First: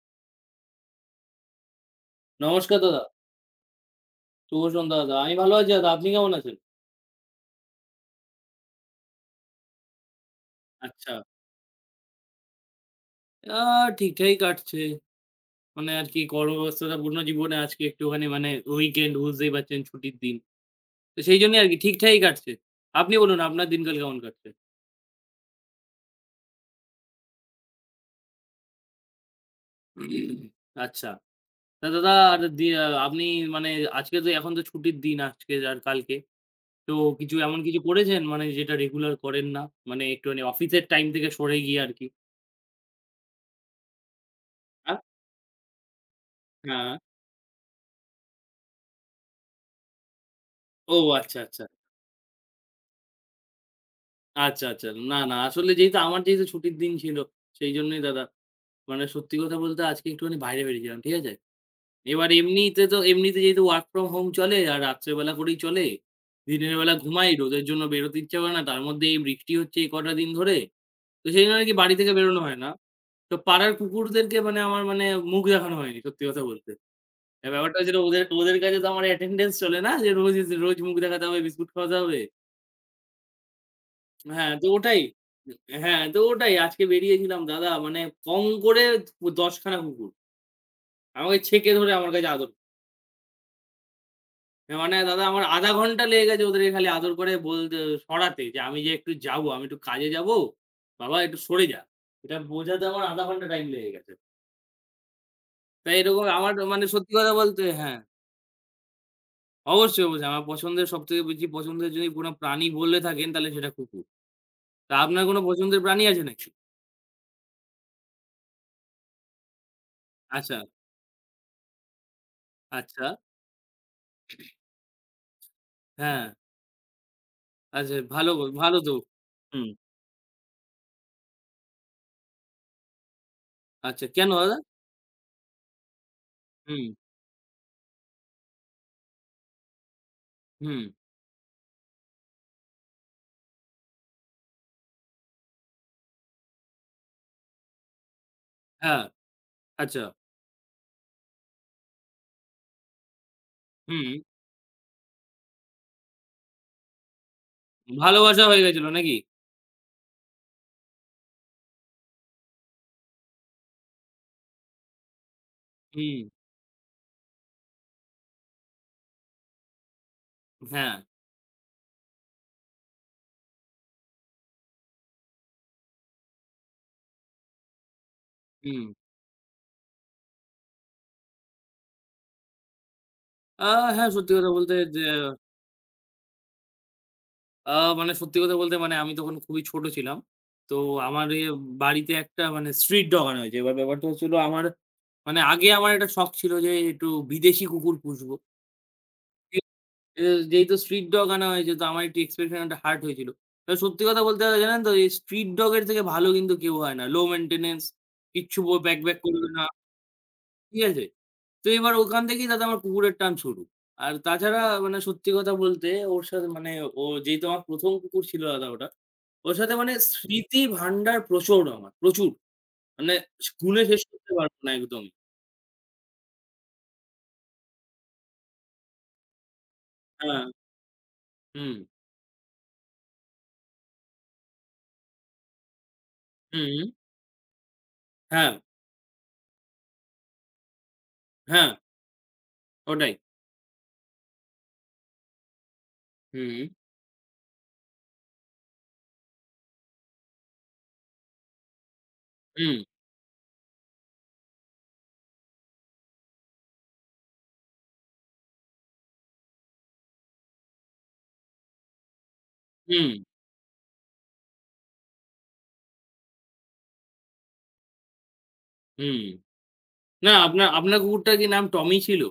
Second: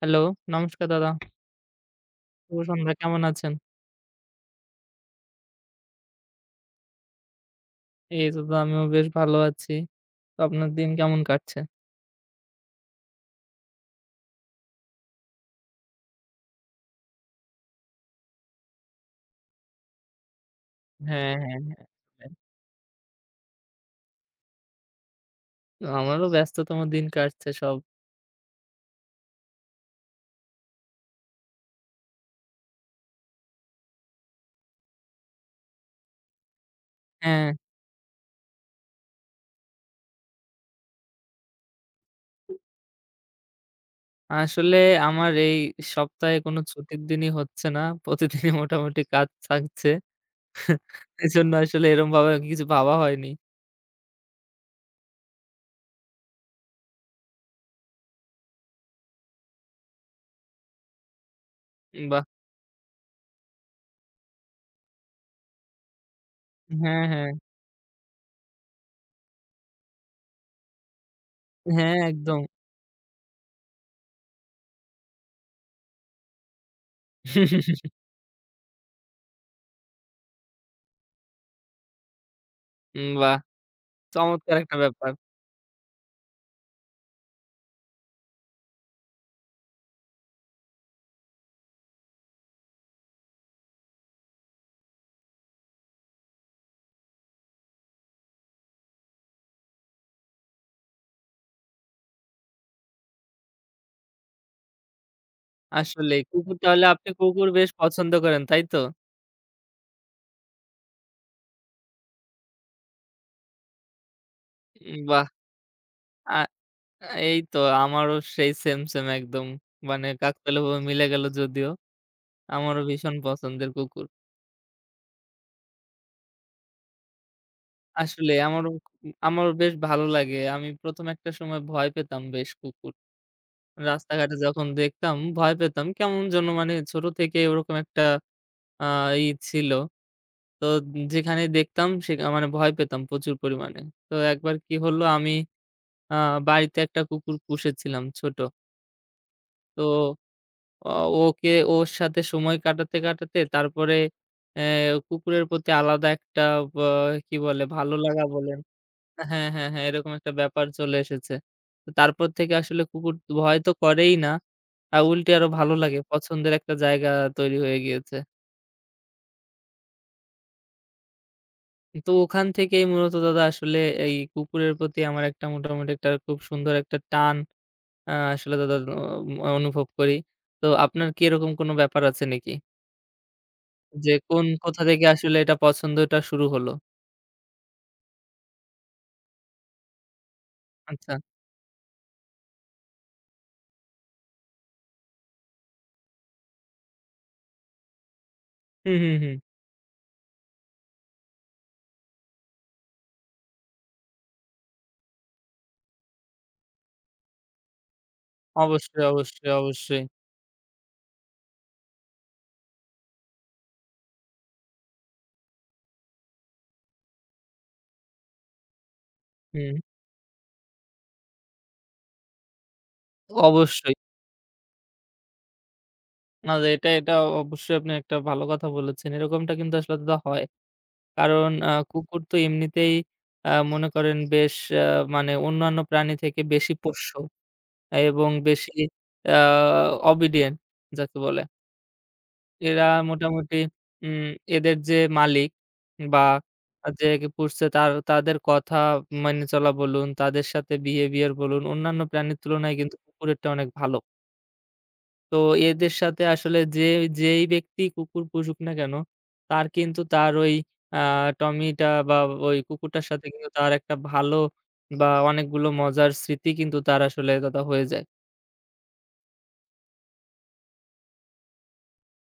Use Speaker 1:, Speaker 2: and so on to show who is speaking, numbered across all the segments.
Speaker 1: Hello, নমস্কার দাদা। শুভ
Speaker 2: নমস্কার
Speaker 1: সন্ধ্যা।
Speaker 2: দাদা,
Speaker 1: কেমন আছেন?
Speaker 2: শুভ সন্ধ্যা দাদা। আমি ভালো আছি দাদা। আপনি কেমন আছেন?
Speaker 1: এই তো দাদা আমিও বেশ ভালো আছি। তো আপনার দিন
Speaker 2: আচ্ছা।
Speaker 1: কেমন কাটছে?
Speaker 2: আ ঠিকঠাকই কাটছে। মানে আর কি কর্মব্যস্ততাপূর্ণ জীবনে আজকে একটুখানি মানে উইকেন্ড বুঝতেই পারছেন ছুটির দিন। তো
Speaker 1: হ্যাঁ,
Speaker 2: সেই
Speaker 1: হ্যাঁ,
Speaker 2: জন্যই আরকি ঠিকঠাকই
Speaker 1: হ্যাঁ।
Speaker 2: কাটছে। আপনি বলুন আপনার দিনকাল কেমন কাটছে?
Speaker 1: তো আমারও ব্যস্ততম দিন কাটছে সব।
Speaker 2: আচ্ছা। তা দাদা আর দি আপনি মানে আজকে তো এখন তো ছুটির দিন আজকে আর কালকে। তো কিছু
Speaker 1: হ্যাঁ,
Speaker 2: এমন কিছু করেছেন মানে যেটা রেগুলার করেন না? মানে একটুখানি অফিসের টাইম থেকে সরে গিয়ে আরকি?
Speaker 1: আসলে
Speaker 2: হ্যাঁ।
Speaker 1: আমার এই সপ্তাহে কোনো
Speaker 2: হ্যাঁ।
Speaker 1: ছুটির দিনই হচ্ছে না। প্রতিদিনই মোটামুটি কাজ থাকছে।
Speaker 2: ও আচ্ছা,
Speaker 1: এজন্য
Speaker 2: আচ্ছা।
Speaker 1: আসলে এরকমভাবে কিছু ভাবা হয়নি।
Speaker 2: আচ্ছা, আচ্ছা। না, না আসলে যেহেতু আমার যেহেতু ছুটির দিন ছিল, সেইজন্যই দাদা। মানে সত্যি কথা বলতে আজকে একটুখানি বাইরে বেরিয়েছিলাম, ঠিক আছে?
Speaker 1: বাহ!
Speaker 2: এবার এমনিতে তো এমনিতে যেহেতু ওয়ার্ক ফ্রম হোম চলে আর রাত্রে বেলা করেই চলে। দিনের বেলা
Speaker 1: হ্যাঁ, হ্যাঁ।
Speaker 2: ঘুমাই, রোদের জন্য বেরোতে ইচ্ছা করে না। তার মধ্যে এই বৃষ্টি হচ্ছে এই কটা দিন ধরে। তো সেই জন্য আরকি বাড়ি
Speaker 1: হ্যাঁ,
Speaker 2: থেকে
Speaker 1: একদম।
Speaker 2: বেরোনো হয় না। তো পাড়ার কুকুরদেরকে মানে আমার মানে মুখ দেখানো হয়নি সত্যি কথা বলতে। এবার ব্যাপারটা হচ্ছে ওদের ওদের কাছে তো আমার অ্যাটেন্ডেন্স চলে না যে রোজ, রোজ মুখ দেখাতে হবে, বিস্কুট খাওয়াতে হবে।
Speaker 1: বাহ!
Speaker 2: হ্যাঁ,
Speaker 1: চমৎকার
Speaker 2: তো
Speaker 1: একটা
Speaker 2: ওটাই।
Speaker 1: ব্যাপার।
Speaker 2: হ্যাঁ, তো ওটাই। আজকে বেরিয়েছিলাম দাদা মানে কম করে ১০ খানা কুকুর। আমাকে ছেঁকে ধরে আমার কাছে আদর মানে দাদা আমার ০.৫ ঘন্টা লেগে গেছে ওদের খালি আদর করে বলতে সরাতে যে আমি যে একটু যাবো, আমি একটু কাজে যাবো। বাবা একটু সরে যা। এটা বোঝাতে আমার ০.৫ ঘন্টা টাইম লেগে গেছে। তাই
Speaker 1: আসলেই
Speaker 2: এরকম আমার
Speaker 1: কুকুর তাহলে
Speaker 2: মানে
Speaker 1: আপনি
Speaker 2: সত্যি কথা
Speaker 1: কুকুর
Speaker 2: বলতে
Speaker 1: বেশ
Speaker 2: হ্যাঁ,
Speaker 1: পছন্দ করেন, তাই তো?
Speaker 2: অবশ্যই, অবশ্যই। আমার পছন্দের সবথেকে বেশি পছন্দের যদি কোনো প্রাণী বলে থাকেন তাহলে সেটা কুকুর। তা
Speaker 1: বাহ!
Speaker 2: আপনার কোনো পছন্দের প্রাণী আছে
Speaker 1: আ
Speaker 2: নাকি?
Speaker 1: আ এই তো আমারও সেম একদম। মানে
Speaker 2: আচ্ছা,
Speaker 1: কাকতালীয়ভাবে মিলে গেল যদিও। আমারও
Speaker 2: আচ্ছা।
Speaker 1: ভীষণ পছন্দের কুকুর।
Speaker 2: হ্যাঁ। আচ্ছা ভালো
Speaker 1: আসলে
Speaker 2: বল
Speaker 1: আমারও
Speaker 2: ভালো তো।
Speaker 1: আমারও
Speaker 2: হুম।
Speaker 1: বেশ ভালো লাগে। আমি ১ম একটা সময় ভয় পেতাম বেশ কুকুর।
Speaker 2: আচ্ছা কেন
Speaker 1: রাস্তাঘাটে
Speaker 2: দাদা?
Speaker 1: যখন দেখতাম ভয় পেতাম। কেমন যেন মানে
Speaker 2: হুম,
Speaker 1: ছোট থেকে ওরকম একটা আ ই ছিল। তো
Speaker 2: হুম।
Speaker 1: যেখানেই দেখতাম সে মানে ভয় পেতাম প্রচুর পরিমাণে। তো একবার কি হলো আমি আ বাড়িতে একটা কুকুর পুষেছিলাম ছোট।
Speaker 2: হ্যাঁ,
Speaker 1: তো
Speaker 2: আচ্ছা।
Speaker 1: অ ওকে ওর সাথে সময় কাটাতে, কাটাতে তারপরে
Speaker 2: হুম।
Speaker 1: অ্যা কুকুরের প্রতি আলাদা একটা বা কি বলে ভালো লাগা
Speaker 2: ভালোবাসা
Speaker 1: বলেন
Speaker 2: হয়ে গেছিল নাকি?
Speaker 1: হ্যাঁ, হ্যাঁ, হ্যাঁ, এরকম একটা ব্যাপার চলে এসেছে। তো তারপর থেকে আসলে কুকুর ভয় তো করেই না। আর উল্টে আরো ভালো লাগে।
Speaker 2: হুম,
Speaker 1: পছন্দের একটা জায়গা তৈরি হয়ে গিয়েছে।
Speaker 2: হ্যাঁ,
Speaker 1: তো ওখান থেকেই মূলত দাদা আসলে এই কুকুরের প্রতি আমার একটা মোটামুটি একটা খুব সুন্দর একটা টান আসলে দাদা
Speaker 2: হুম।
Speaker 1: অনুভব করি। তো আপনার কি এরকম কোনো ব্যাপার আছে নাকি?
Speaker 2: আ হ্যাঁ,
Speaker 1: যে
Speaker 2: সত্যি
Speaker 1: কোন
Speaker 2: কথা বলতে
Speaker 1: কোথা থেকে
Speaker 2: যে
Speaker 1: আসলে এটা পছন্দটা শুরু হলো?
Speaker 2: আ মানে সত্যি কথা বলতে মানে আমি তখন খুবই ছোট ছিলাম। তো
Speaker 1: আচ্ছা।
Speaker 2: আমার ইয়ে বাড়িতে একটা মানে স্ট্রিট ডগ আনা হয়েছে। এবার ব্যাপারটা হচ্ছিল আমার মানে আগে আমার একটা শখ ছিল যে একটু বিদেশি কুকুর পুষবো।
Speaker 1: হুম, হুম, হুম।
Speaker 2: এ যেহেতু স্ট্রিট ডগ আনা হয়েছে তো আমার একটু এক্সপেকশনটা হার্ট হয়েছিল। তো সত্যি কথা বলতে গেলে জানেন তো এই স্ট্রিট ডগ এর থেকে ভালো কিন্তু কেউ হয় না। লো মেইনটেন্যান্স কিচ্ছু ব ব্যাক
Speaker 1: অবশ্যই,
Speaker 2: ব্যাক করবে
Speaker 1: অবশ্যই,
Speaker 2: না।
Speaker 1: অবশ্যই।
Speaker 2: ঠিক আছে? তো এবার ওখান থেকেই দাদা আমার কুকুরের টান শুরু। আর তাছাড়া মানে সত্যি কথা বলতে ওর সাথে মানে ও যেহেতু আমার ১ম কুকুর ছিল দাদা ওটা। ওর সাথে
Speaker 1: হুম,
Speaker 2: মানে স্মৃতি ভান্ডার প্রচুর আমার, প্রচুর। মানে স গুণে
Speaker 1: অবশ্যই।
Speaker 2: শেষ করতে পারব না একদমই।
Speaker 1: না যে এটা, এটা অবশ্যই আপনি একটা ভালো কথা বলেছেন। এরকমটা কিন্তু আসলে দাদা হয়।
Speaker 2: হ্যাঁ,
Speaker 1: কারণ
Speaker 2: হুম,
Speaker 1: কুকুর তো এমনিতেই মনে করেন বেশ আ মানে অন্যান্য প্রাণী থেকে বেশি
Speaker 2: হুম,
Speaker 1: পোষ্য এবং
Speaker 2: হ্যাঁ,
Speaker 1: বেশি আ obedient যাকে বলে।
Speaker 2: হ্যাঁ,
Speaker 1: এরা
Speaker 2: ওটাই।
Speaker 1: মোটামুটি উম এদের যে মালিক বা
Speaker 2: হুম,
Speaker 1: যে পুষছে তার তাদের কথা মেনে চলা বলুন, তাদের সাথে বিহেভিয়ার বলুন, অন্যান্য প্রাণীর তুলনায়
Speaker 2: হুম,
Speaker 1: কিন্তু কুকুরেরটা অনেক ভালো। তো এদের সাথে আসলে যে যেই ব্যক্তি কুকুর পুষুক না কেন, তার কিন্তু তার ওই আ টমিটা বা ওই কুকুরটার
Speaker 2: হুম,
Speaker 1: সাথে কিন্তু তার একটা ভালো বা অনেকগুলো মজার স্মৃতি কিন্তু তার আসলে দাদা হয়ে যায়।
Speaker 2: হুম। না, আপনার আপনার কুকুরটার কি নাম টমি ছিল?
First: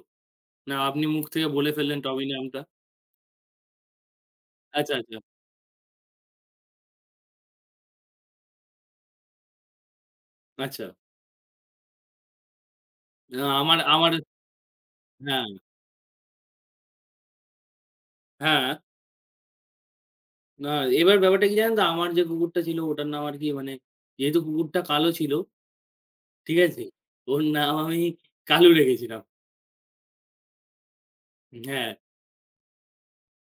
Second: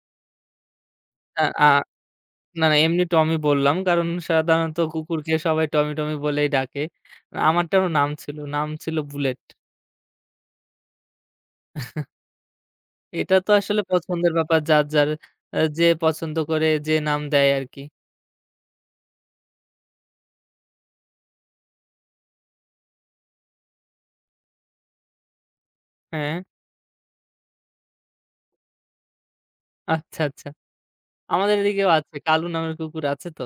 Speaker 2: না আপনি মুখ
Speaker 1: আ
Speaker 2: থেকে
Speaker 1: আ
Speaker 2: বলে ফেললেন টমি নামটা?
Speaker 1: না, না এমনি টমি বললাম। কারণ সাধারণত
Speaker 2: আচ্ছা, আচ্ছা,
Speaker 1: কুকুরকে সবাই টমি, টমি বলেই ডাকে। আমারটারও নাম ছিল। নাম ছিল বুলেট।
Speaker 2: আচ্ছা।
Speaker 1: এটা
Speaker 2: আ
Speaker 1: তো
Speaker 2: আমার
Speaker 1: আসলে
Speaker 2: আমার
Speaker 1: পছন্দের ব্যাপার যার, যার
Speaker 2: হ্যাঁ,
Speaker 1: যে পছন্দ করে যে নাম দেয় আরকি।
Speaker 2: হ্যাঁ। না এবার ব্যাপারটা কি জানেন তো? আমার যে কুকুরটা ছিল ওটার নাম আর কি মানে যেহেতু কুকুরটা কালো ছিল,
Speaker 1: হ্যাঁ,
Speaker 2: ঠিক আছে? ওর নাম আমি কালু রেখেছিলাম।
Speaker 1: আচ্ছা, আচ্ছা। আমাদের এদিকেও
Speaker 2: হ্যাঁ,
Speaker 1: আছে। কালু নামের কুকুর আছে তো।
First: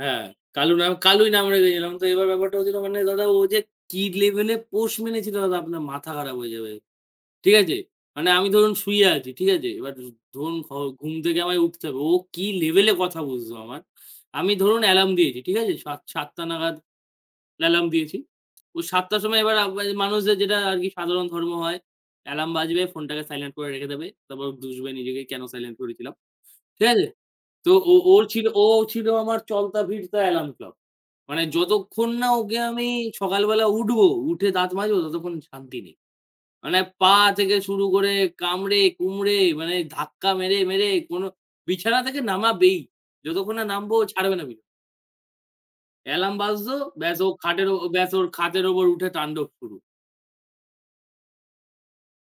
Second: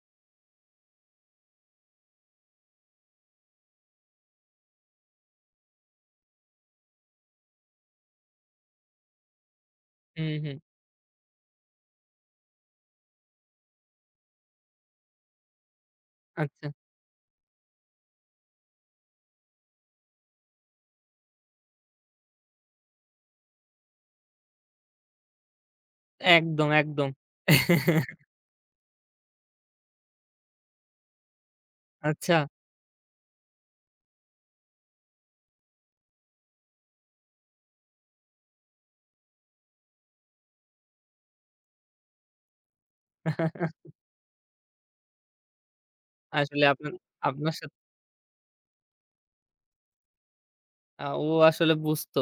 Speaker 2: হ্যাঁ। কালু নাম কালুই নাম রেখেছিলাম। তো এবার ব্যাপারটা হয়েছিল মানে দাদা ও যে কি লেভেলে পোষ মেনেছিল দাদা আপনার মাথা খারাপ হয়ে যাবে। ঠিক আছে? মানে আমি ধরুন শুয়ে আছি, ঠিক আছে? এবার
Speaker 1: হুম,
Speaker 2: ধরুন
Speaker 1: হুম।
Speaker 2: ঘ ঘুম থেকে আমায় উঠতে হবে। ও কি লেভেলে কথা বুঝতো আমার। আমি ধরুন অ্যালার্ম দিয়েছি, ঠিক আছে? ৭ টা
Speaker 1: আচ্ছা।
Speaker 2: নাগাদ অ্যালার্ম দিয়েছি। ও ৭ টার সময় এবার মানে মানুষদের যেটা আরকি সাধারণ ধর্ম হয়, অ্যালার্ম বাজবে, ফোনটাকে সাইলেন্ট করে রেখে দেবে। তারপর দুষবে নিজেকে কেন সাইলেন্ট করেছিলাম।
Speaker 1: একদম,
Speaker 2: ঠিক আছে?
Speaker 1: একদম।
Speaker 2: তো ও ওর ছিল ও ছিল আমার চলতা-ফিরতা অ্যালার্ম ক্লক। মানে যতক্ষণ না
Speaker 1: আচ্ছা।
Speaker 2: ওকে আমি সকালবেলা উঠবো, উঠে দাঁত মাজবো ততক্ষণ শান্তি নেই। মানে পা থেকে শুরু করে কামড়ে কুমড়ে মানে ধাক্কা মেরে, মেরে কোনো বিছানা থেকে নামাবেই। যতক্ষণ না নামবো ও ছাড়বে না বিছানা। অ্যালার্ম
Speaker 1: আসলে
Speaker 2: বাজলো
Speaker 1: আপনার
Speaker 2: ব্যাস ও
Speaker 1: আপনার
Speaker 2: খাটের ও
Speaker 1: সাথে
Speaker 2: ব্যাস ওর খাটের উপর উঠে তাণ্ডব শুরু।
Speaker 1: ও আসলে বুঝতো।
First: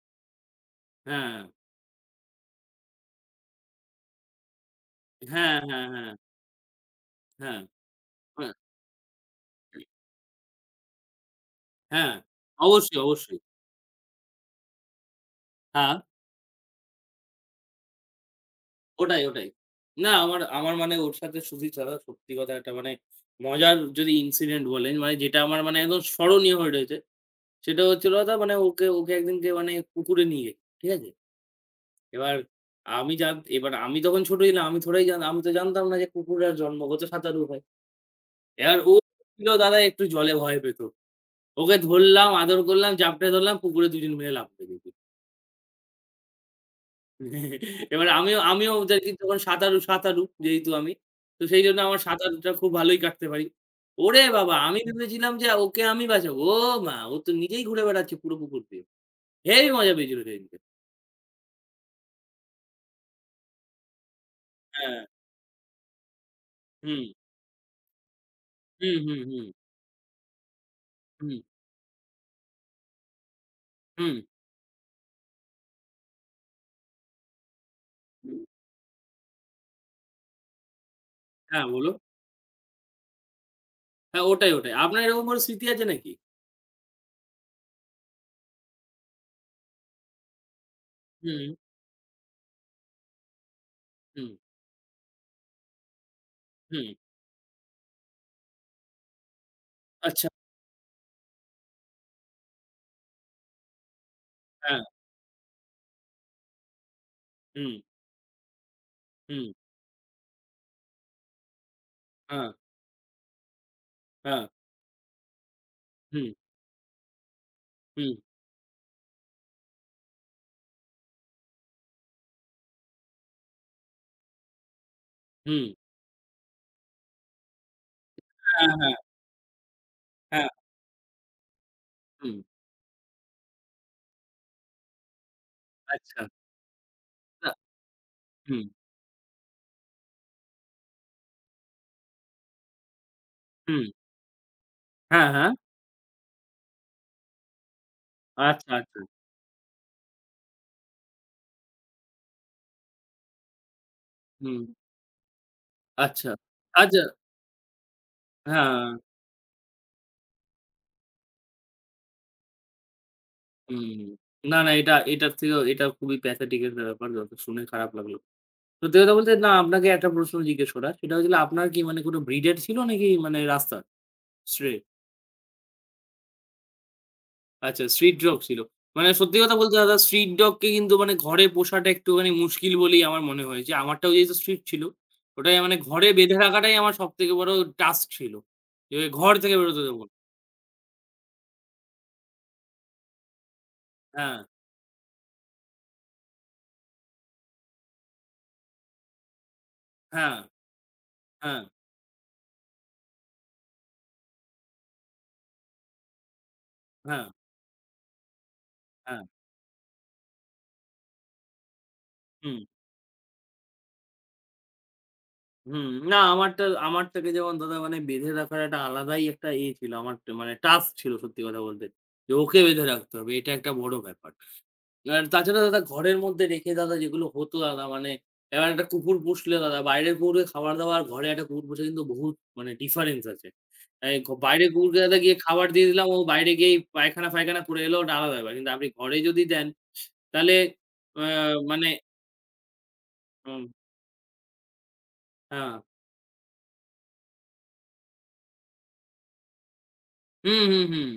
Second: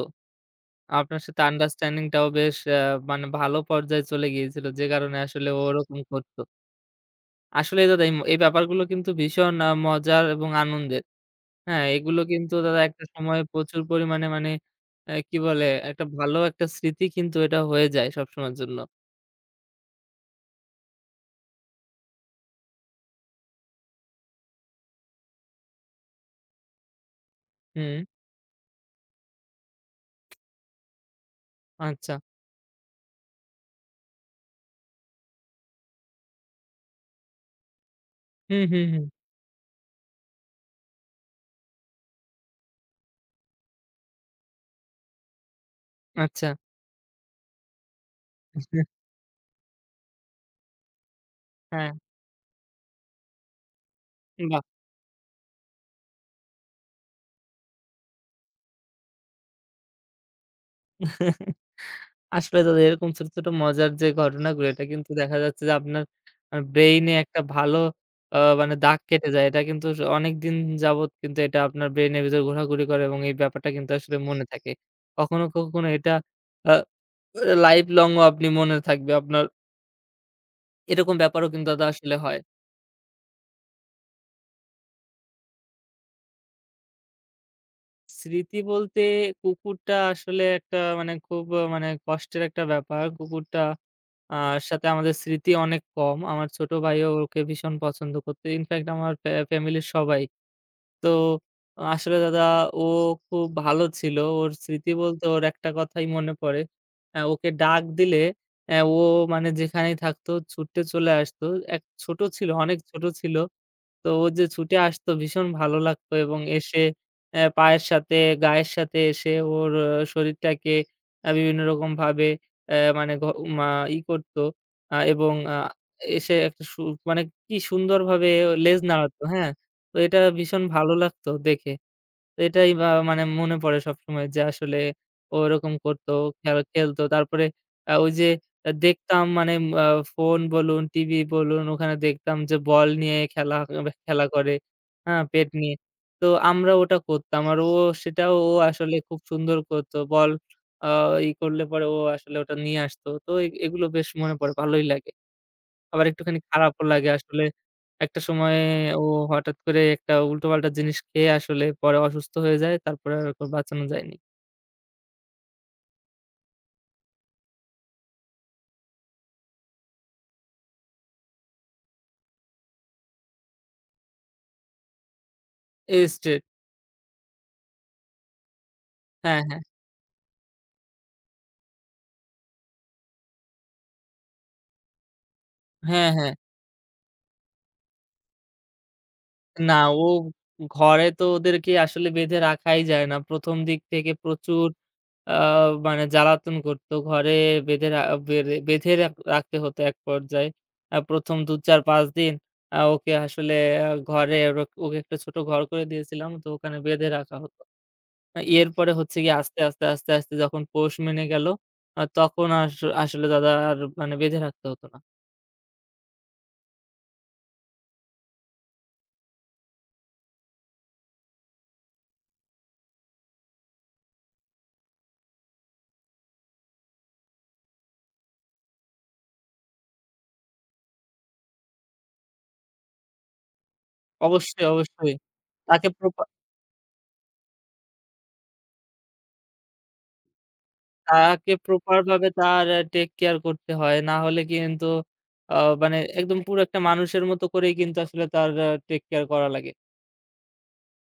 Speaker 1: আপনার
Speaker 2: হ্যাঁ,
Speaker 1: সাথে আন্ডারস্ট্যান্ডিং টাও বেশ মানে ভালো পর্যায়ে চলে গিয়েছিল। যে কারণে আসলে
Speaker 2: হ্যাঁ,
Speaker 1: ও
Speaker 2: হ্যাঁ,
Speaker 1: ওরকম
Speaker 2: হ্যাঁ,
Speaker 1: করত।
Speaker 2: হ্যাঁ,
Speaker 1: আসলেই দাদা এই
Speaker 2: হ্যাঁ,
Speaker 1: ব্যাপারগুলো কিন্তু ভীষণ মজার এবং আনন্দের। হ্যাঁ,
Speaker 2: হ্যাঁ।
Speaker 1: এগুলো কিন্তু দাদা
Speaker 2: অবশ্যই,
Speaker 1: একটা
Speaker 2: অবশ্যই।
Speaker 1: সময়ে প্রচুর পরিমাণে মানে কি বলে?
Speaker 2: হ্যাঁ,
Speaker 1: একটা ভালো একটা স্মৃতি কিন্তু এটা হয়ে যায় সবসময়ের জন্য।
Speaker 2: ওটাই, ওটাই। না আমার আমার মানে ওর সাথে সুধি ছাড়া সত্যি কথা একটা মানে মজার যদি ইনসিডেন্ট বলেন মানে যেটা আমার মানে একদম স্মরণীয় হয়ে রয়েছে। সেটা
Speaker 1: হুম,
Speaker 2: হচ্ছিল কথা মানে ওকে ওকে একদিনকে মানে পুকুরে নিয়ে গেছি, ঠিক আছে?
Speaker 1: আচ্ছা।
Speaker 2: এবার আমি জান এবার আমি যখন ছোট ছিলাম আমি থোড়াই জান আমি তো জানতাম না যে কুকুররা জন্মগত সাঁতারু হয়।
Speaker 1: হুম,
Speaker 2: এবার
Speaker 1: হুম,
Speaker 2: ও
Speaker 1: হুম।
Speaker 2: ছিল দাদা একটু জলে ভয় পেত। ওকে ধরলাম, আদর করলাম, ঝাপটে ধরলাম পুকুরে দুজন মিলে লাফ দিয়ে দিয়েছি।
Speaker 1: আচ্ছা।
Speaker 2: এবার আমিও আমিও ওদেরকে তখন সাঁতারু, সাঁতারু যেহেতু আমি। তো সেই জন্য
Speaker 1: হ্যাঁ,
Speaker 2: আমার সাঁতারটা খুব ভালোই কাটতে পারি। ওরে বাবা! আমি ভেবেছিলাম যে ওকে আমি বাঁচাবো। ও মা! ও তো নিজেই ঘুরে বেড়াচ্ছে পুরো পুকুর দিয়ে। হেবি মজা পেয়েছিল সেদিনকে।
Speaker 1: বাহ! আসলে দাদা এরকম ছোট, ছোট মজার যে ঘটনাগুলো এটা
Speaker 2: হ্যাঁ।
Speaker 1: কিন্তু দেখা যাচ্ছে যে আপনার
Speaker 2: হুম।
Speaker 1: ব্রেইনে একটা ভালো মানে
Speaker 2: হুম,
Speaker 1: দাগ
Speaker 2: হুম,
Speaker 1: কেটে যায়।
Speaker 2: হুম,
Speaker 1: এটা কিন্তু অনেকদিন যাবৎ কিন্তু এটা আপনার ব্রেইনের ভিতর ঘোরাঘুরি করে এবং এই ব্যাপারটা কিন্তু আসলে
Speaker 2: হুম,
Speaker 1: মনে থাকে। কখনো, কখনো এটা আ লাইফ লং ও
Speaker 2: হুম।
Speaker 1: আপনি মনে থাকবে। আপনার এরকম ব্যাপারও
Speaker 2: হ্যাঁ,
Speaker 1: কিন্তু দাদা
Speaker 2: বলুন।
Speaker 1: আসলে হয়।
Speaker 2: হ্যাঁ, ওটাই, ওটাই। আপনার এরকম কোনো স্মৃতি আছে নাকি?
Speaker 1: স্মৃতি বলতে কুকুরটা আসলে একটা মানে খুব
Speaker 2: হুম,
Speaker 1: আহ, মানে কষ্টের একটা ব্যাপার। কুকুরটা
Speaker 2: হুম,
Speaker 1: আ সাথে আমাদের স্মৃতি অনেক কম। আমার ছোট
Speaker 2: হুম।
Speaker 1: ভাইও ওকে ভীষণ পছন্দ করত। ইনফ্যাক্ট আমার ফ্যামিলির সবাই।
Speaker 2: আচ্ছা,
Speaker 1: তো আসলে দাদা ও খুব ভালো ছিল। ওর
Speaker 2: হ্যাঁ,
Speaker 1: স্মৃতি বলতে ওর একটা কথাই মনে পড়ে। ওকে
Speaker 2: হুম,
Speaker 1: ডাক দিলে ও
Speaker 2: হুম,
Speaker 1: মানে যেখানেই থাকতো ছুটে চলে আসতো। এক ছোট
Speaker 2: হ্যাঁ,
Speaker 1: ছিল, অনেক ছোট ছিল। তো ও যে
Speaker 2: হ্যাঁ,
Speaker 1: ছুটে আসতো ভীষণ ভালো লাগতো
Speaker 2: হুম,
Speaker 1: এবং এসে পায়ের
Speaker 2: হুম,
Speaker 1: সাথে, গায়ের সাথে এসে ওর শরীরটাকে বিভিন্ন রকমভাবে মানে ঘ মা ই করতো এবং
Speaker 2: হুম।
Speaker 1: এসে একটা মানে কি সুন্দরভাবে
Speaker 2: হ্যাঁ,
Speaker 1: লেজ
Speaker 2: হ্যাঁ,
Speaker 1: নাড়াতো, হ্যাঁ? তো এটা
Speaker 2: হ্যাঁ,
Speaker 1: ভীষণ ভালো লাগতো দেখে।
Speaker 2: হুম,
Speaker 1: তো এটাই বা মানে মনে পড়ে সবসময় যে আসলে ও এরকম করতো,
Speaker 2: আচ্ছা,
Speaker 1: খেল খেলতো। তারপরে
Speaker 2: আ
Speaker 1: ওই যে
Speaker 2: হুম,
Speaker 1: দেখতাম মানে আ ফোন বলুন, টিভি বলুন ওখানে দেখতাম যে বল নিয়ে খেলা
Speaker 2: হুম,
Speaker 1: খেলা করে, হ্যাঁ?
Speaker 2: হ্যাঁ,
Speaker 1: পেট
Speaker 2: হ্যাঁ,
Speaker 1: নিয়ে। তো আমরা ওটা করতাম। আর ও সেটাও ও
Speaker 2: আচ্ছা,
Speaker 1: আসলে
Speaker 2: আচ্ছা,
Speaker 1: খুব সুন্দর করতো। বল আ ই করলে পরে ও আসলে ওটা নিয়ে আসতো। তো এগুলো বেশ মনে পড়ে,
Speaker 2: হুম,
Speaker 1: ভালোই লাগে। আবার
Speaker 2: আচ্ছা,
Speaker 1: একটুখানি খারাপও
Speaker 2: আচ্ছা,
Speaker 1: লাগে আসলে। একটা সময়ে
Speaker 2: হ্যাঁ,
Speaker 1: ও হঠাৎ করে একটা উল্টোপাল্টা জিনিস খেয়ে আসলে পরে অসুস্থ হয়ে যায়। তারপরে আর ওকে বাঁচানো
Speaker 2: হুম।
Speaker 1: যায়নি।
Speaker 2: না, না, এটা এটার থেকেও এটা খুবই প্যাথেটিক একটা ব্যাপার যথ শুনে খারাপ লাগলো। সত্যি কথা বলতে না আপনাকে একটা প্রশ্ন জিজ্ঞেস করার। সেটা হচ্ছিল আপনার কি মানে কোনো ব্রিডের ছিল নাকি মানে রাস্তার? স্ট্রে?
Speaker 1: স্ট্রেইট
Speaker 2: আচ্ছা স্ট্রিট ডগ ছিল। মানে সত্যি
Speaker 1: হ্যাঁ,
Speaker 2: কথা
Speaker 1: হ্যাঁ।
Speaker 2: বলতে দাদা স্ট্রিট ডগকে কিন্তু মানে ঘরে পোষাটা একটুখানি মুশকিল বলেই আমার মনে হয় যে আমারটাও যেহেতু স্ট্রিট ছিল, ওটাই মানে
Speaker 1: হ্যাঁ,
Speaker 2: ঘরে
Speaker 1: হ্যাঁ।
Speaker 2: বেঁধে রাখাটাই আমার সবথেকে বড় টাস্ক ছিল। যে ওই ঘর থেকে
Speaker 1: না
Speaker 2: বেরোতে দেব
Speaker 1: ও
Speaker 2: না।
Speaker 1: ঘরে তো ওদেরকে আসলে বেঁধে রাখাই যায় না। প্রথম দিক থেকে
Speaker 2: হ্যাঁ,
Speaker 1: প্রচুর আ মানে জ্বালাতন করত। ঘরে বেঁধে রা বেঁধে বেঁধে রাখতে হতো এক
Speaker 2: হ্যাঁ,
Speaker 1: পর্যায়ে। প্রথম ২,
Speaker 2: হ্যাঁ,
Speaker 1: ৪, ৫ দিন ওকে আসলে আ ঘরে ওর ওকে একটা ছোট ঘর করে দিয়েছিলাম। তো ওখানে বেঁধে
Speaker 2: হ্যাঁ,
Speaker 1: রাখা হতো। এরপরে হচ্ছে
Speaker 2: হ্যাঁ।
Speaker 1: গিয়ে আস্তে, আস্তে, আস্তে, আস্তে যখন পোষ মেনে গেল, তখন
Speaker 2: হুম,
Speaker 1: আসলে দাদা আর মানে বেঁধে রাখতে হতো না।
Speaker 2: হুম। না আমারটা আমারটাকে যেমন দাদা মানে বেঁধে রাখার একটা আলাদাই একটা ইয়ে ছিল। আমার মানে টাস্ক ছিল সত্যি কথা বলতে। যে ওকে বেঁধে রাখতে হবে। এটা একটা বড় ব্যাপার। এবার তাছাড়া দাদা ঘরের মধ্যে রেখে দাদা যেগুলো হতো দাদা মানে এবার একটা কুকুর পুষলে দাদা বাইরের কুকুরের খাবার দাবার আর ঘরে একটা কুকুর পুষে কিন্তু বহুত মানে ডিফারেন্স আছে। এই ঘ বাইরে
Speaker 1: অবশ্যই,
Speaker 2: কুকুরকে
Speaker 1: অবশ্যই।
Speaker 2: দাদা গিয়ে খাবার দিয়ে
Speaker 1: তাকে
Speaker 2: দিলাম ও
Speaker 1: প্রপা
Speaker 2: বাইরে গিয়েই পায়খানা ফায়খানা করে এলো ওটা আলাদা ব্যাপার। কিন্তু আপনি ঘরে যদি দেন তাহলে আ
Speaker 1: তাকে
Speaker 2: মানে
Speaker 1: প্রপার ভাবে তার টেক কেয়ার
Speaker 2: উম
Speaker 1: করতে হয়। না হলে কিন্তু আ
Speaker 2: হ্যাঁ।
Speaker 1: মানে একদম পুরো একটা মানুষের মতো করেই কিন্তু আসলে তার টেক কেয়ার করা লাগে।
Speaker 2: হুম, হুম, হুম,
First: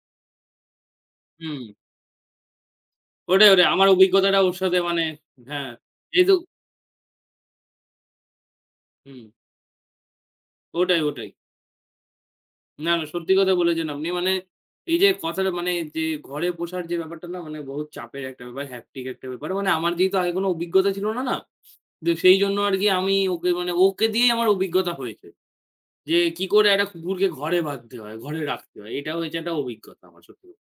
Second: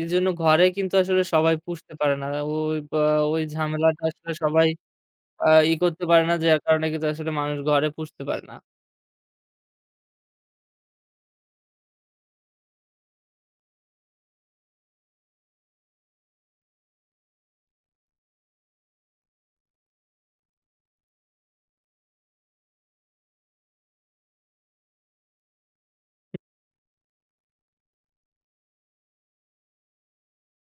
Speaker 1: এজন্য ঘরে কিন্তু আসলে সবাই
Speaker 2: হুম।
Speaker 1: পুষতে পারে না। ওই বা ওই
Speaker 2: ওটাই, ওটাই। আমার
Speaker 1: ঝামেলাটা আসলে
Speaker 2: অভিজ্ঞতাটা ওর
Speaker 1: সবাই
Speaker 2: সাথে মানে
Speaker 1: আ
Speaker 2: হ্যাঁ।
Speaker 1: ই করতে পারে
Speaker 2: এই
Speaker 1: না।
Speaker 2: তো
Speaker 1: যার কারণে কিন্তু আসলে মানুষ ঘরে পুষতে পারে না।
Speaker 2: হুম, ওটাই, ওটাই। না, না সত্যি কথা বলেছেন আপনি। মানে এই যে কথাটা মানে যে ঘরে বসার যে ব্যাপারটা না মানে বহুত চাপের একটা ব্যাপার, হ্যাপটিক একটা ব্যাপার। মানে আমার যেহেতু আগে কোনো অভিজ্ঞতা ছিল না, না? তো সেই জন্য আরকি আমি ওকে মানে ওকে দিয়েই আমার অভিজ্ঞতা হয়েছে। যে কি করে একটা কুকুরকে ঘরে বাঁধতে হয়, ঘরে রাখতে হয়। এটা হয়েছে একটা অভিজ্ঞতা আমার সত্যি কথা।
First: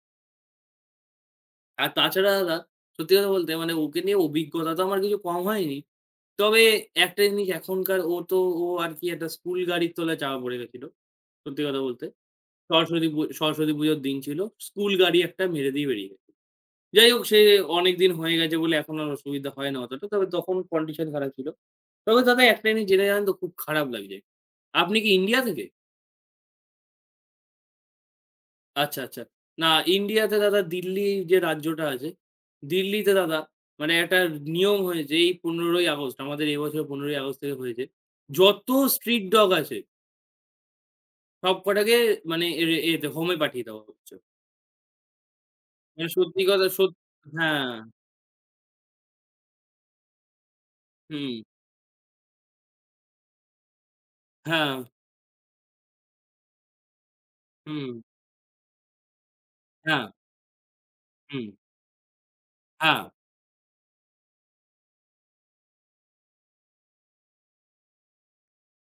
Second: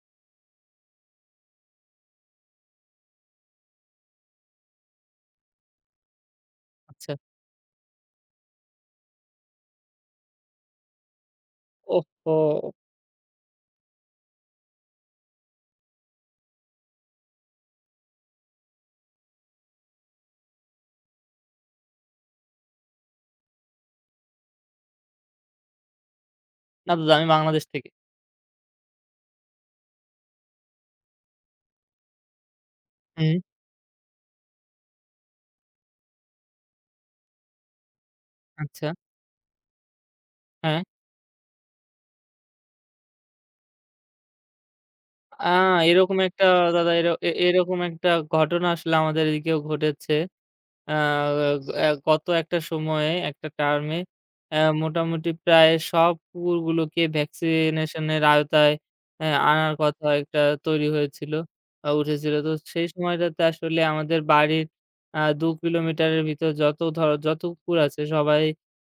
Speaker 2: আর তাছাড়া দাদা সত্যি কথা বলতে মানে ওকে নিয়ে অভিজ্ঞতা তো আমার কিছু কম হয়নি। তবে
Speaker 1: আচ্ছা।
Speaker 2: একটা জিনিস এখনকার ও তো ও আরকি একটা স্কুল গাড়ির তলায় চাপা পড়ে গেছিল। সত্যি কথা বলতে।
Speaker 1: ওহহো!
Speaker 2: সরস্বতী পু সরস্বতী পুজোর দিন ছিল। স্কুল গাড়ি একটা মেরে দিয়ে বেরিয়ে গেছে। যাই হোক সে অনেকদিন হয়ে গেছে বলে এখন আর অসুবিধা হয় না অতটা। তবে তখন কন্ডিশন খারাপ ছিল। তবে দাদা একটা জিনিস জেনে জানেন তো খুব খারাপ লাগছে। আপনি কি ইন্ডিয়া থেকে?
Speaker 1: না দাদা আমি বাংলাদেশ থেকে।
Speaker 2: আচ্ছা, আচ্ছা। না ইন্ডিয়াতে দাদা দিল্লি যে রাজ্যটা আছে, দিল্লিতে
Speaker 1: হুম।
Speaker 2: দাদা মানে একটা নিয়ম হয়েছে এই ১৫ ই আগস্ট আমাদের এবছর ১৫ ই আগস্ট থেকে হয়েছে। যত
Speaker 1: আচ্ছা,
Speaker 2: স্ট্রিট ডগ আছে
Speaker 1: হ্যাঁ।
Speaker 2: সব কটাকে মানে এর এতে হোমে পাঠিয়ে দেওয়া হচ্ছে।
Speaker 1: আ
Speaker 2: মানে
Speaker 1: এরকম
Speaker 2: সত্যি
Speaker 1: একটা
Speaker 2: কথা
Speaker 1: দাদা
Speaker 2: সত
Speaker 1: এর এ
Speaker 2: হ্যাঁ,
Speaker 1: এরকম একটা ঘটনা আসলে আমাদের এদিকেও ঘটেছে। আ
Speaker 2: হু।
Speaker 1: আ গত একটা সময়ে একটা টার্মে
Speaker 2: হ্যাঁ,
Speaker 1: মোটামুটি প্রায় সব কুকুরগুলোকে
Speaker 2: হুম,
Speaker 1: ভ্যাকসিনেশনের আওতায় আনার
Speaker 2: হ্যাঁ,
Speaker 1: কথা একটা তৈরি হয়েছিল
Speaker 2: হুম,
Speaker 1: উঠেছিল। তো সেই
Speaker 2: হ্যাঁ,
Speaker 1: সময়টাতে আসলে আমাদের বাড়ির ২ কিলোমিটারের ভিতর যত কুকুর আছে সবাই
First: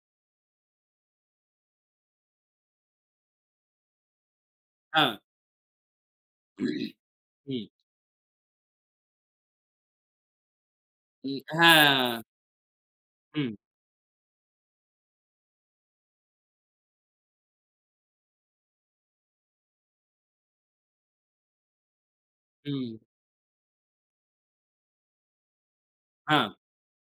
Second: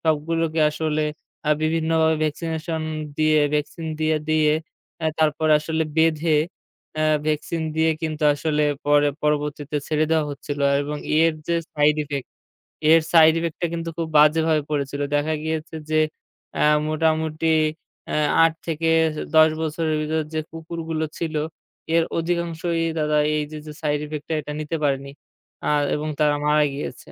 Speaker 1: সবগুলোকে আসলে বিভিন্নভাবে ভ্যাকসিনেশন দিয়ে ভ্যাকসিন দিয়ে, দিয়ে অ্যা
Speaker 2: হ্যাঁ,
Speaker 1: তারপর আসলে বেঁধে
Speaker 2: হুম,
Speaker 1: অ্যা ভ্যাকসিন
Speaker 2: হুম,
Speaker 1: দিয়ে কিন্তু আসলে পরে পরবর্তীতে ছেড়ে দেওয়া হচ্ছিল এবং এর যে সাইড
Speaker 2: হ্যাঁ,
Speaker 1: ইফেক্ট, এর সাইড
Speaker 2: হুম,
Speaker 1: ইফেক্ট টা কিন্তু খুব বাজেভাবে পড়েছিল। দেখা গিয়েছে যে মোটামুটি অ্যা ৮ থেকে ১০ বছরের ভিতর যে কুকুরগুলো ছিল, এর অধিকাংশই
Speaker 2: হুম,
Speaker 1: দাদা এই যে, যে সাইড ইফেক্ট টা এটা নিতে পারেনি। এবং তারা
Speaker 2: হ্যাঁ।
Speaker 1: মারা গিয়েছে।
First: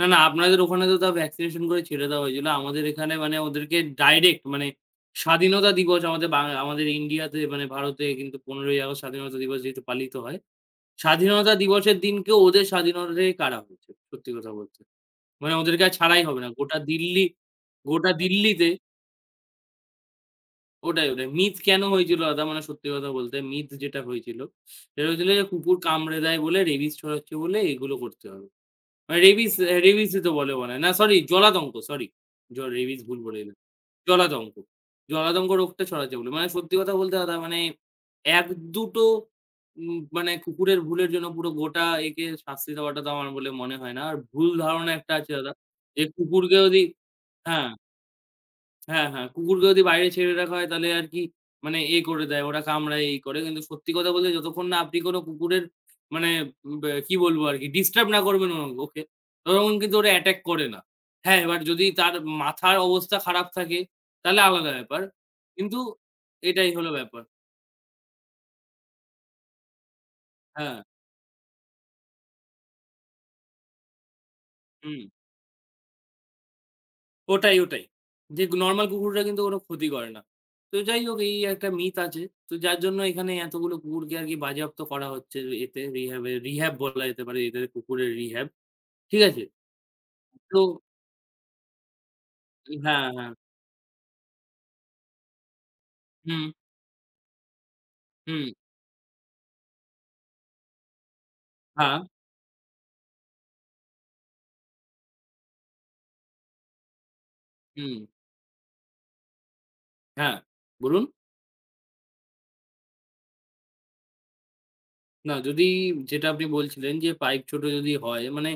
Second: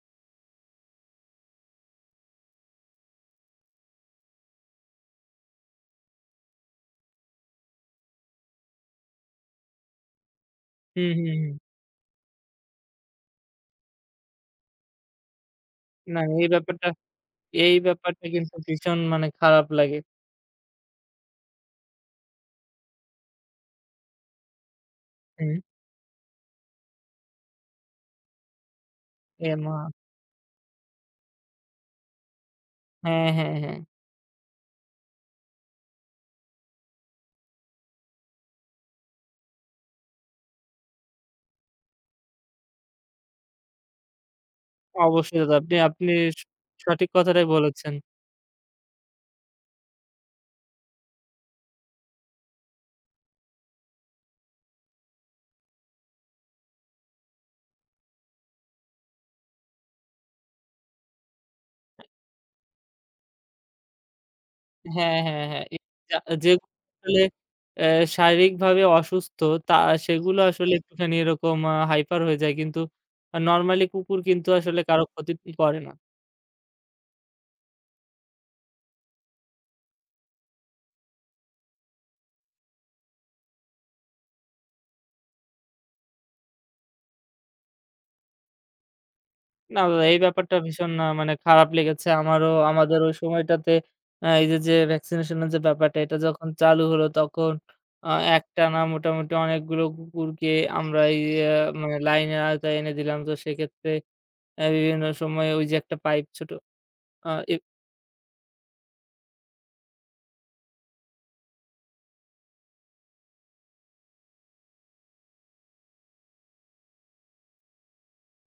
Speaker 2: না, না আপনাদের ওখানে তো তাও ভ্যাকসিনেশন করে ছেড়ে দেওয়া হয়েছিল। আমাদের এখানে মানে ওদেরকে ডাইরেক্ট মানে স্বাধীনতা দিবস আমাদের বাং আমাদের ইন্ডিয়াতে মানে ভারতে কিন্তু ১৫ই আগস্ট স্বাধীনতা দিবস যেহেতু পালিত হয়।
Speaker 1: হুম, হুম,
Speaker 2: স্বাধীনতা
Speaker 1: হুম।
Speaker 2: দিবসের দিনকে ওদের স্বাধীনতা থেকে কারা হয়েছে সত্যি কথা বলতে। মানে ওদেরকে আর
Speaker 1: না
Speaker 2: ছাড়াই হবে
Speaker 1: এই
Speaker 2: না। গোটা
Speaker 1: ব্যাপারটা
Speaker 2: দিল্লি
Speaker 1: এই
Speaker 2: গোটা
Speaker 1: ব্যাপারটা কিন্তু
Speaker 2: দিল্লিতে
Speaker 1: ভীষণ মানে খারাপ লাগে।
Speaker 2: ওটাই, ওটাই। মিথ কেন হয়েছিল দাদা? মানে সত্যি কথা বলতে মিথ যেটা হয়েছিল, সেটা হয়েছিল যে
Speaker 1: হুম,
Speaker 2: কুকুর কামড়ে দেয় বলে রেবিস ছড়াচ্ছে বলে এগুলো করতে হবে। মানে রেবিস
Speaker 1: এর মা
Speaker 2: রেবিসই তো বলে মনে হয়। না সরি জলাতঙ্ক সরি। জ রেবিস ভুল
Speaker 1: হ্যাঁ,
Speaker 2: বলে
Speaker 1: হ্যাঁ,
Speaker 2: দিলাম।
Speaker 1: হ্যাঁ।
Speaker 2: জলাতঙ্ক। জলাতঙ্ক রোগটা ছড়াচ্ছে বলে। মানে সত্যি কথা বলতে দাদা মানে ১-২ মানে কুকুরের ভুলের জন্য পুরো গোটা একে শাস্তি দেওয়াটা তো আমার বলে মনে হয় না। আর ভুল ধারণা একটা আছে
Speaker 1: অবশ্যই
Speaker 2: দাদা।
Speaker 1: দাদা। আপনি
Speaker 2: যে
Speaker 1: আপনি স
Speaker 2: কুকুরকে যদি
Speaker 1: সঠিক কথাটাই
Speaker 2: হ্যাঁ।
Speaker 1: বলেছেন।
Speaker 2: হ্যাঁ, হ্যাঁ। কুকুরকে যদি বাইরে ছেড়ে রাখা হয় তাহলে আর কি মানে এ করে দেয়, ওরা কামড়ায় এই করে। কিন্তু সত্যি কথা বলতে যতক্ষণ না আপনি কোনো কুকুরের মানে ব্যা কি বলবো আরকি ডিস্টার্ব না করবেন ও ওকে, ততক্ষণ কিন্তু ওরা অ্যাটাক করে না। হ্যাঁ, এবার যদি তার মাথার অবস্থা খারাপ থাকে তাহলে আলাদা ব্যাপার।
Speaker 1: হ্যাঁ, হ্যাঁ, হ্যাঁ। এ
Speaker 2: কিন্তু
Speaker 1: যা
Speaker 2: এটাই
Speaker 1: যেগুলো
Speaker 2: হলো
Speaker 1: আসলে
Speaker 2: ব্যাপার।
Speaker 1: অ্যা শারীরিকভাবে অসুস্থ তা সেগুলো আসলে
Speaker 2: হ্যাঁ,
Speaker 1: একটুখানি এরকম হাইপার হয়ে যায়। কিন্তু নরমালি কুকুর কিন্তু আসলে
Speaker 2: হুম।
Speaker 1: কারো ক্ষতি করে না।
Speaker 2: ওটাই, ওটাই। যে নরমাল কুকুররা কিন্তু কোনো ক্ষতি করে না। তো যাই হোক এই একটা মিথ আছে। তো যার জন্য এখানে এতগুলো কুকুরকে আরকি বাজেয়াপ্ত করা হচ্ছে এতে রিহ্যাব এ রিহ্যাব বলা যেতে পারে এদের কুকুরের রিহ্যাব। ঠিক আছে?
Speaker 1: না দাদা এই ব্যাপারটা
Speaker 2: তো
Speaker 1: ভীষণ মানে খারাপ লেগেছে। আমারও আমাদের
Speaker 2: হ্যাঁ,
Speaker 1: ওই
Speaker 2: হ্যাঁ।
Speaker 1: সময়টাতে আ এই যে, যে ভ্যাকসিনেশন এর যে ব্যাপারটা এটা
Speaker 2: হুম,
Speaker 1: যখন চালু হলো তখন আ
Speaker 2: হুম।
Speaker 1: একটানা মোটামুটি অনেকগুলো কুকুরকে আমরা এই আ মানে
Speaker 2: হ্যাঁ,
Speaker 1: লাইনের আওতায় এনে দিলাম। তো সেক্ষেত্রে বিভিন্ন সময়ে ওই যে একটা পাইপ ছোট আ এ
Speaker 2: হুম। হ্যাঁ, বলুন? না যদি যেটা আপনি বলছিলেন যে পাইপ ছোট যদি হয় মানে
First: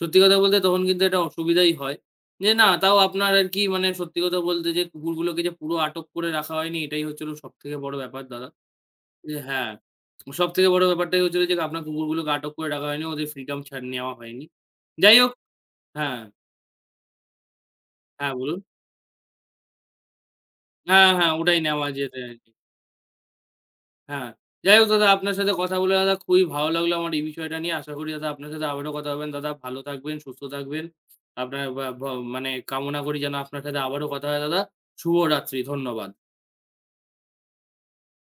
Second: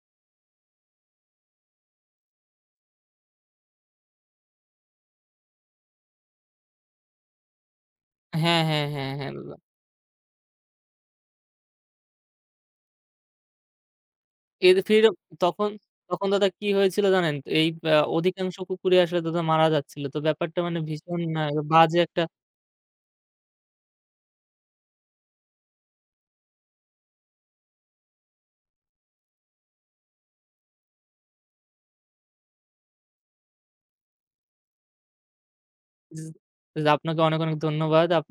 Speaker 2: সত্যি কথা বলতে তখন কিন্তু একটা অসুবিধাই হয়। যে না তাও আপনার আর কি মানে সত্যি কথা বলতে যে কুকুরগুলোকে যে পুরো আটক করে রাখা হয়নি এটাই হচ্ছিল সবথেকে বড় ব্যাপার দাদা।
Speaker 1: হ্যাঁ, হ্যাঁ, হ্যাঁ, হ্যাঁ
Speaker 2: যে
Speaker 1: দাদা।
Speaker 2: হ্যাঁ, সবথেকে বড় ব্যাপারটাই হচ্ছিল যে আপনার কুকুরগুলোকে আটক করে রাখা হয়নি, ওদের ফ্রিডম ছাড় নেওয়া হয়নি।
Speaker 1: এর ফির
Speaker 2: যাই হোক
Speaker 1: তখন,
Speaker 2: হ্যাঁ,
Speaker 1: তখন দাদা কি হয়েছিল জানেন? তো, এই
Speaker 2: হ্যাঁ
Speaker 1: অধিকাংশ
Speaker 2: বলুন।
Speaker 1: কুকুরই আসলে দাদা মারা যাচ্ছিল। তো ব্যাপারটা মানে
Speaker 2: হ্যাঁ,
Speaker 1: ভীষণ
Speaker 2: হ্যাঁ ওটাই নেওয়া
Speaker 1: বাজে
Speaker 2: যেতে
Speaker 1: একটা
Speaker 2: হ্যাঁ। যাই হোক দাদা আপনার সাথে কথা বলে দাদা খুবই ভালো লাগলো আমার এই বিষয়টা নিয়ে। আশা করি দাদা আপনার সাথে আবারও কথা হবেন। দাদা ভালো থাকবেন, সুস্থ থাকবেন। আপনার বা ভ মানে কামনা করি যেন আপনার সাথে আবারও কথা হয় দাদা। শুভরাত্রি। ধন্যবাদ।
Speaker 1: জি, জি আপনাকে অনেক, অনেক ধন্যবাদ। আপ